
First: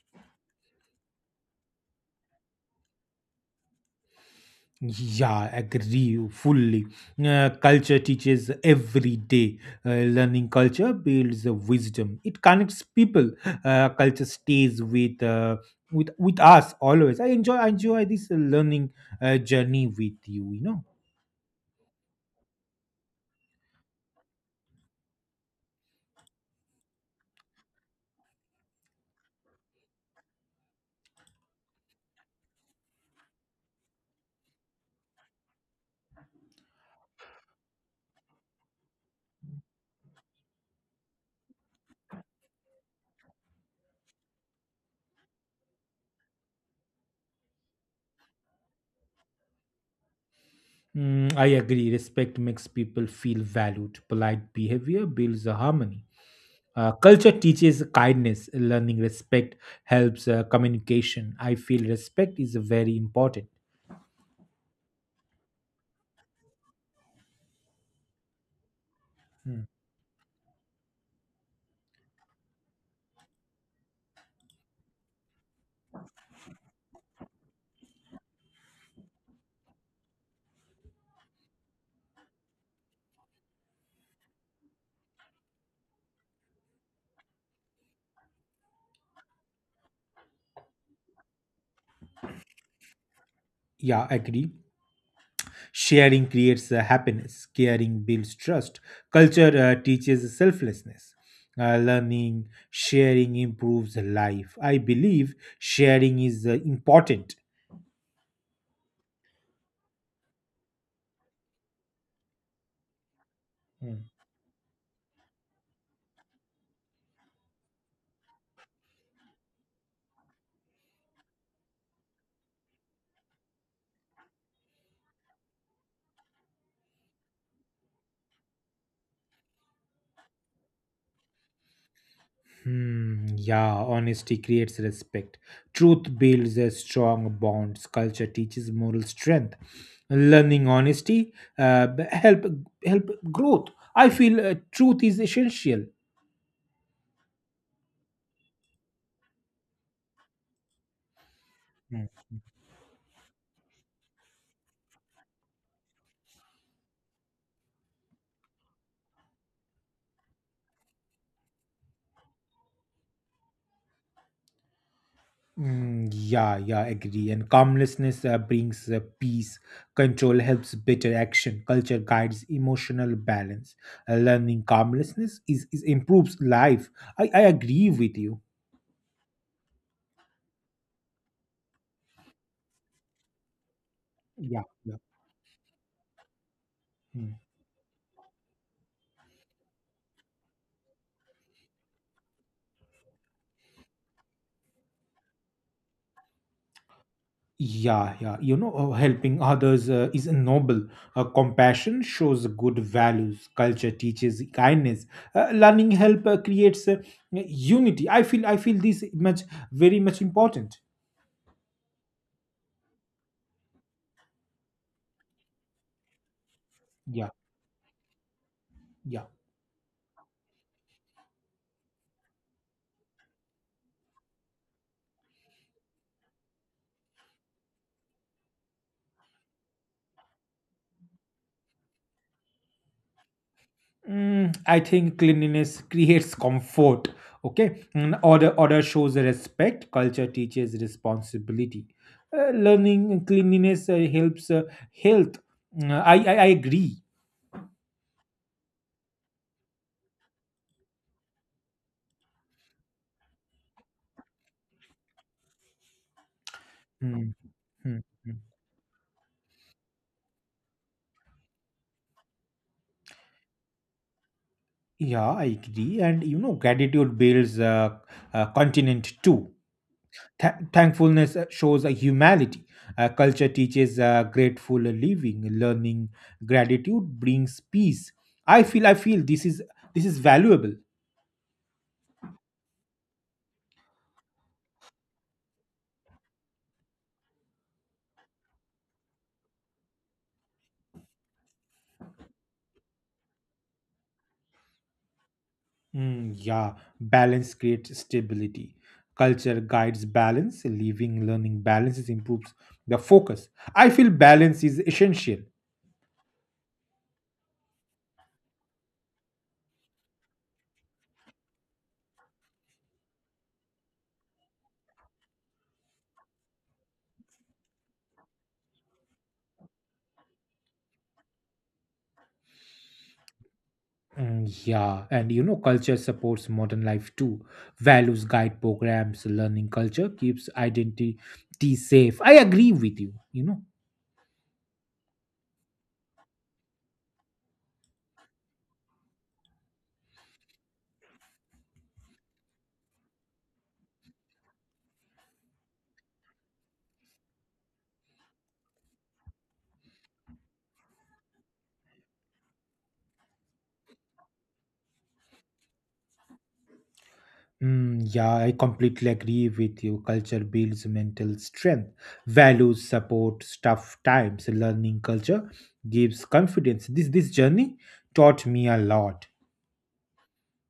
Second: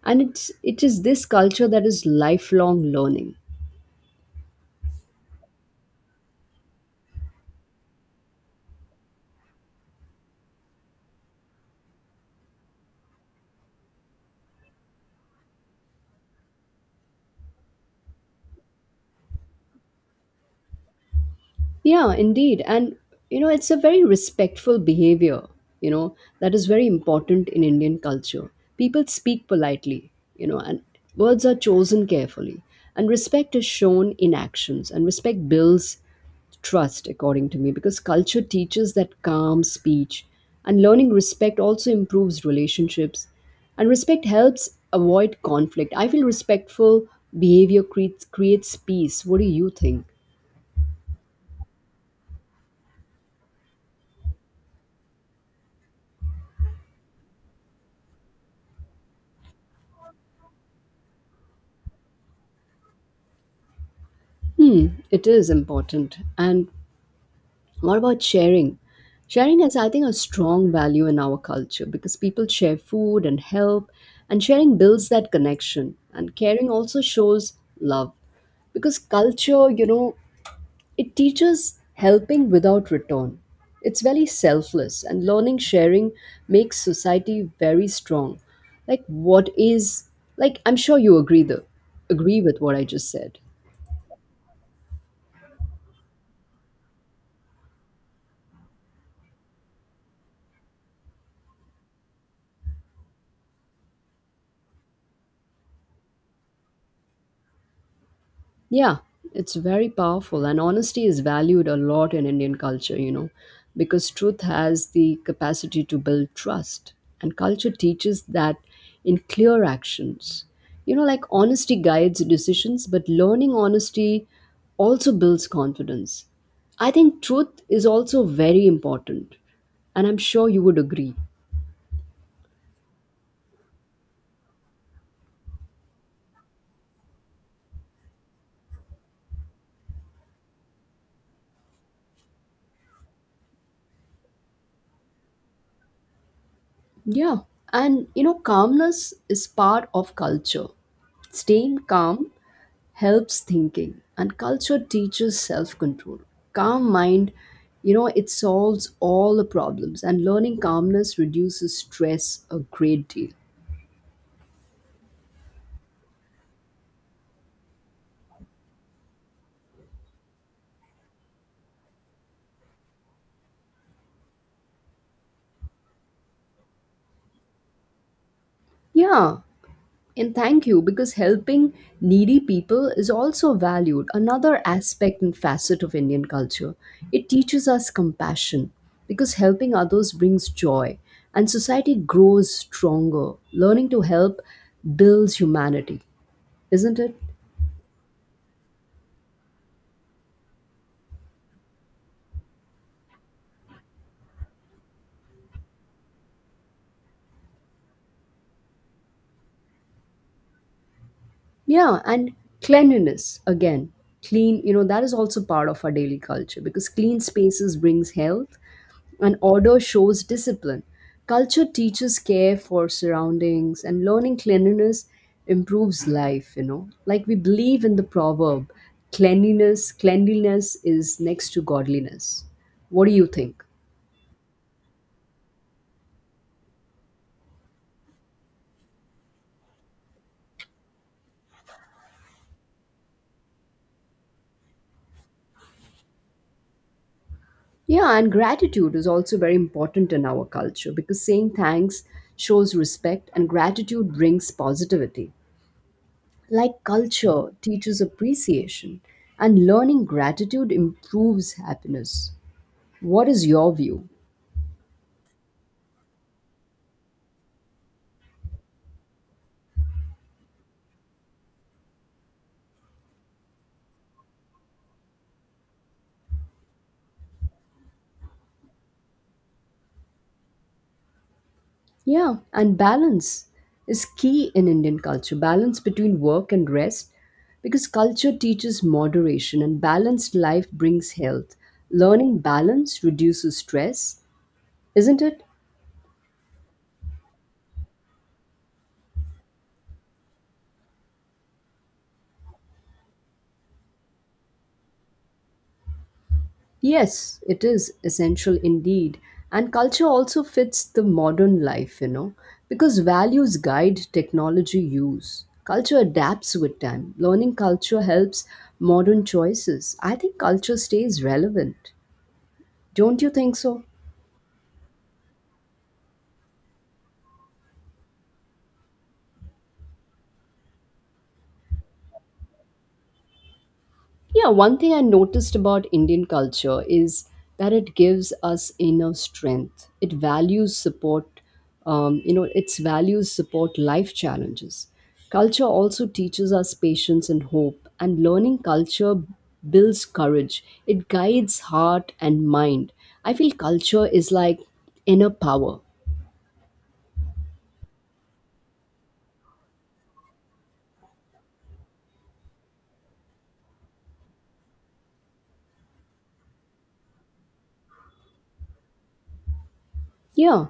Speaker 1: It is this culture that is lifelong learning.
Speaker 2: Yeah, agree fully. Culture teaches every day. Learning culture builds wisdom. It connects people. Culture stays with us always. I enjoy this learning journey with you. You know.
Speaker 1: Yeah, indeed. And, you know, it's a very respectful behavior, you know, that is very important in Indian culture. People speak politely, you know, and words are chosen carefully. And respect is shown in actions, and respect builds trust, according to me, because culture teaches that calm speech. And learning respect also improves relationships. And respect helps avoid conflict. I feel respectful behavior creates peace. What do you think?
Speaker 2: Mm, I agree. Respect makes people feel valued. Polite behavior builds a harmony. Culture teaches kindness. Learning respect helps communication. I feel respect is very important.
Speaker 1: Hmm, it is important. And what about sharing? Sharing
Speaker 2: Hmm.
Speaker 1: has, I think, a strong value in our culture, because people share food and help, and sharing builds that connection. And caring also shows love, because culture, you know, it teaches helping without return. It's very selfless, and learning sharing makes society very strong. Like, what is, I'm sure you agree, though, agree with what I just said.
Speaker 2: Yeah, agree. Sharing creates happiness. Caring builds trust. Culture teaches selflessness. Learning, sharing improves life. I believe sharing is important.
Speaker 1: Yeah, it's very powerful, and honesty is valued a lot in Indian culture, you know,
Speaker 2: Mm.
Speaker 1: because truth has the capacity to build trust, and culture teaches that in clear actions. You know, like honesty guides decisions, but learning honesty also builds confidence. I think truth is also very important, and I'm sure you would agree.
Speaker 2: Hmm, yeah, honesty creates respect. Truth builds a strong bonds. Culture teaches moral strength. Learning honesty help help growth. I feel truth is essential.
Speaker 1: Yeah, and you know, calmness is part of culture. Staying calm helps thinking, and culture teaches self-control. Calm mind, you know, it solves all the problems, and learning calmness reduces stress a great deal.
Speaker 2: Mm, yeah, yeah, agree. And calmlessness brings peace. Control helps better action. Culture guides emotional balance. Learning calmlessness is improves life. I agree with you.
Speaker 1: Yeah, and thank you, because helping needy people is also valued, another
Speaker 2: Yeah, yeah.
Speaker 1: aspect and facet of Indian culture. It
Speaker 2: Mm.
Speaker 1: teaches us compassion, because helping others brings joy and society grows stronger. Learning to help builds humanity, isn't it?
Speaker 2: Yeah, yeah. You know, helping others is noble. Compassion shows good values. Culture teaches kindness. Learning help creates unity. I feel this much very much important.
Speaker 1: Yeah, and cleanliness again. Clean, you know, that is also part of our daily culture, because clean
Speaker 2: Yeah,
Speaker 1: spaces brings health
Speaker 2: yeah.
Speaker 1: and order shows discipline. Culture teaches care for surroundings, and learning cleanliness improves life, you know. Like we believe in the proverb, cleanliness is next to godliness. What do you think?
Speaker 2: Mm, I think cleanliness creates comfort. Okay. Mm, order shows respect. Culture teaches responsibility. Learning cleanliness helps health. Mm, I agree.
Speaker 1: Yeah, and gratitude is also very important in our culture, because saying thanks shows respect and gratitude brings positivity. Like
Speaker 2: Mm,
Speaker 1: culture teaches
Speaker 2: mm, mm.
Speaker 1: appreciation, and learning gratitude improves happiness. What is your view?
Speaker 2: Yeah, I agree. And you know, gratitude builds continent too. Thankfulness shows a humanity. Culture teaches grateful living. Learning gratitude brings peace. I feel this is valuable.
Speaker 1: Yeah, and balance is key in Indian culture, balance between work and rest, because culture teaches moderation and balanced life brings health. Learning balance reduces stress, isn't it?
Speaker 2: Mm, yeah, balance creates stability. Culture guides balance. Living, learning balances improves the focus. I feel balance is essential.
Speaker 1: Yes, it is essential indeed. And culture also fits the modern life, you know, because values guide technology use. Culture adapts with time. Learning culture helps modern choices. I think culture stays relevant. Don't you think so?
Speaker 2: Mm, yeah, and you know, culture supports modern life too. Values guide programs. Learning culture keeps identity safe. I agree with you. You know.
Speaker 1: Yeah, one thing I noticed about Indian culture is that it gives us inner strength. It values support, you know, its values support life challenges. Culture also teaches us patience and hope, and learning culture builds courage. It guides heart and mind. I feel culture is like inner power.
Speaker 2: Mm, yeah, I completely agree with you. Culture builds mental strength, values support tough times. Learning culture gives confidence. This journey taught me a lot.
Speaker 1: Yeah,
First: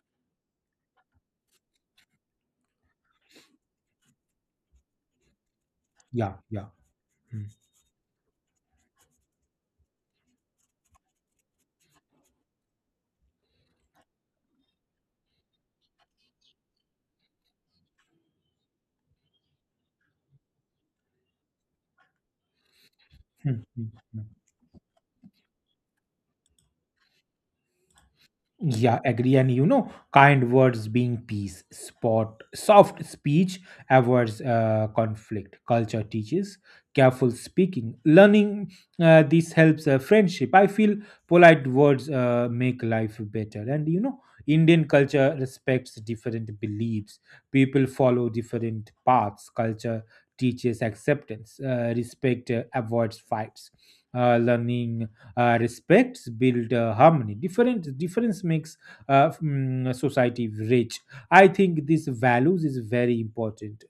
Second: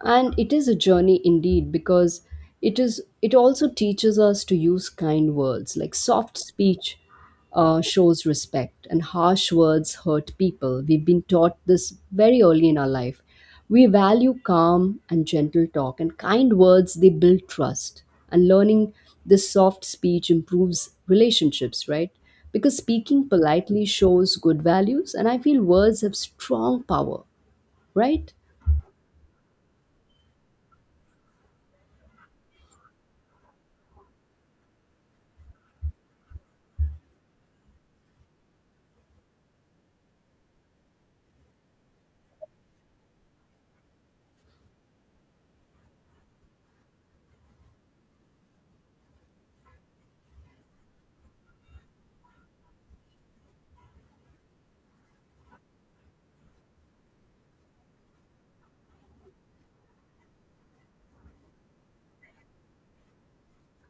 Speaker 1: and it is a journey indeed, because it also teaches us to use kind words, like
Speaker 2: Yeah,
Speaker 1: soft
Speaker 2: yeah.
Speaker 1: speech
Speaker 2: Mm.
Speaker 1: shows respect and harsh words hurt people. We've been taught this very early in our life. We value calm and gentle talk, and kind words they build trust, and learning this soft speech improves relationships, right? Because speaking
Speaker 2: Mm,
Speaker 1: politely
Speaker 2: mm.
Speaker 1: shows good values, and I feel words have strong power, right?
Speaker 2: Yeah, agree. And you know, kind words being peace, spot, soft speech avoids conflict. Culture teaches careful speaking. Learning this helps friendship. I feel polite words make life better. And you know, Indian culture respects different beliefs. People follow different paths. Culture teaches acceptance. Respect avoids fights. Learning respects build harmony. Different Difference makes society rich. I think these values is very important.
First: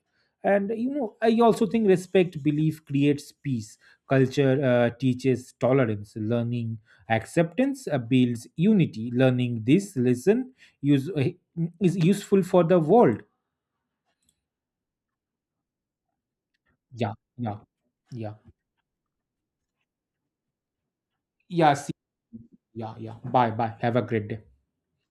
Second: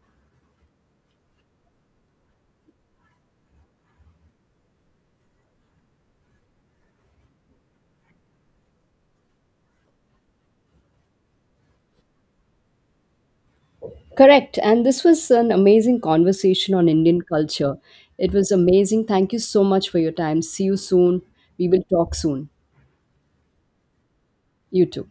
Speaker 2: And you know, I also think respect belief creates peace. Culture teaches tolerance. Learning acceptance builds unity. Learning this lesson use, uh, is useful for the world.
Speaker 1: Correct. And this was an amazing conversation on
Speaker 2: Yeah,
Speaker 1: Indian
Speaker 2: yeah,
Speaker 1: culture. It
Speaker 2: yeah.
Speaker 1: was amazing. Thank you so much for your time. See you soon. We
Speaker 2: Yeah,
Speaker 1: will
Speaker 2: see.
Speaker 1: talk soon.
Speaker 2: Yeah, yeah, bye bye, have a great day.
Speaker 1: You too.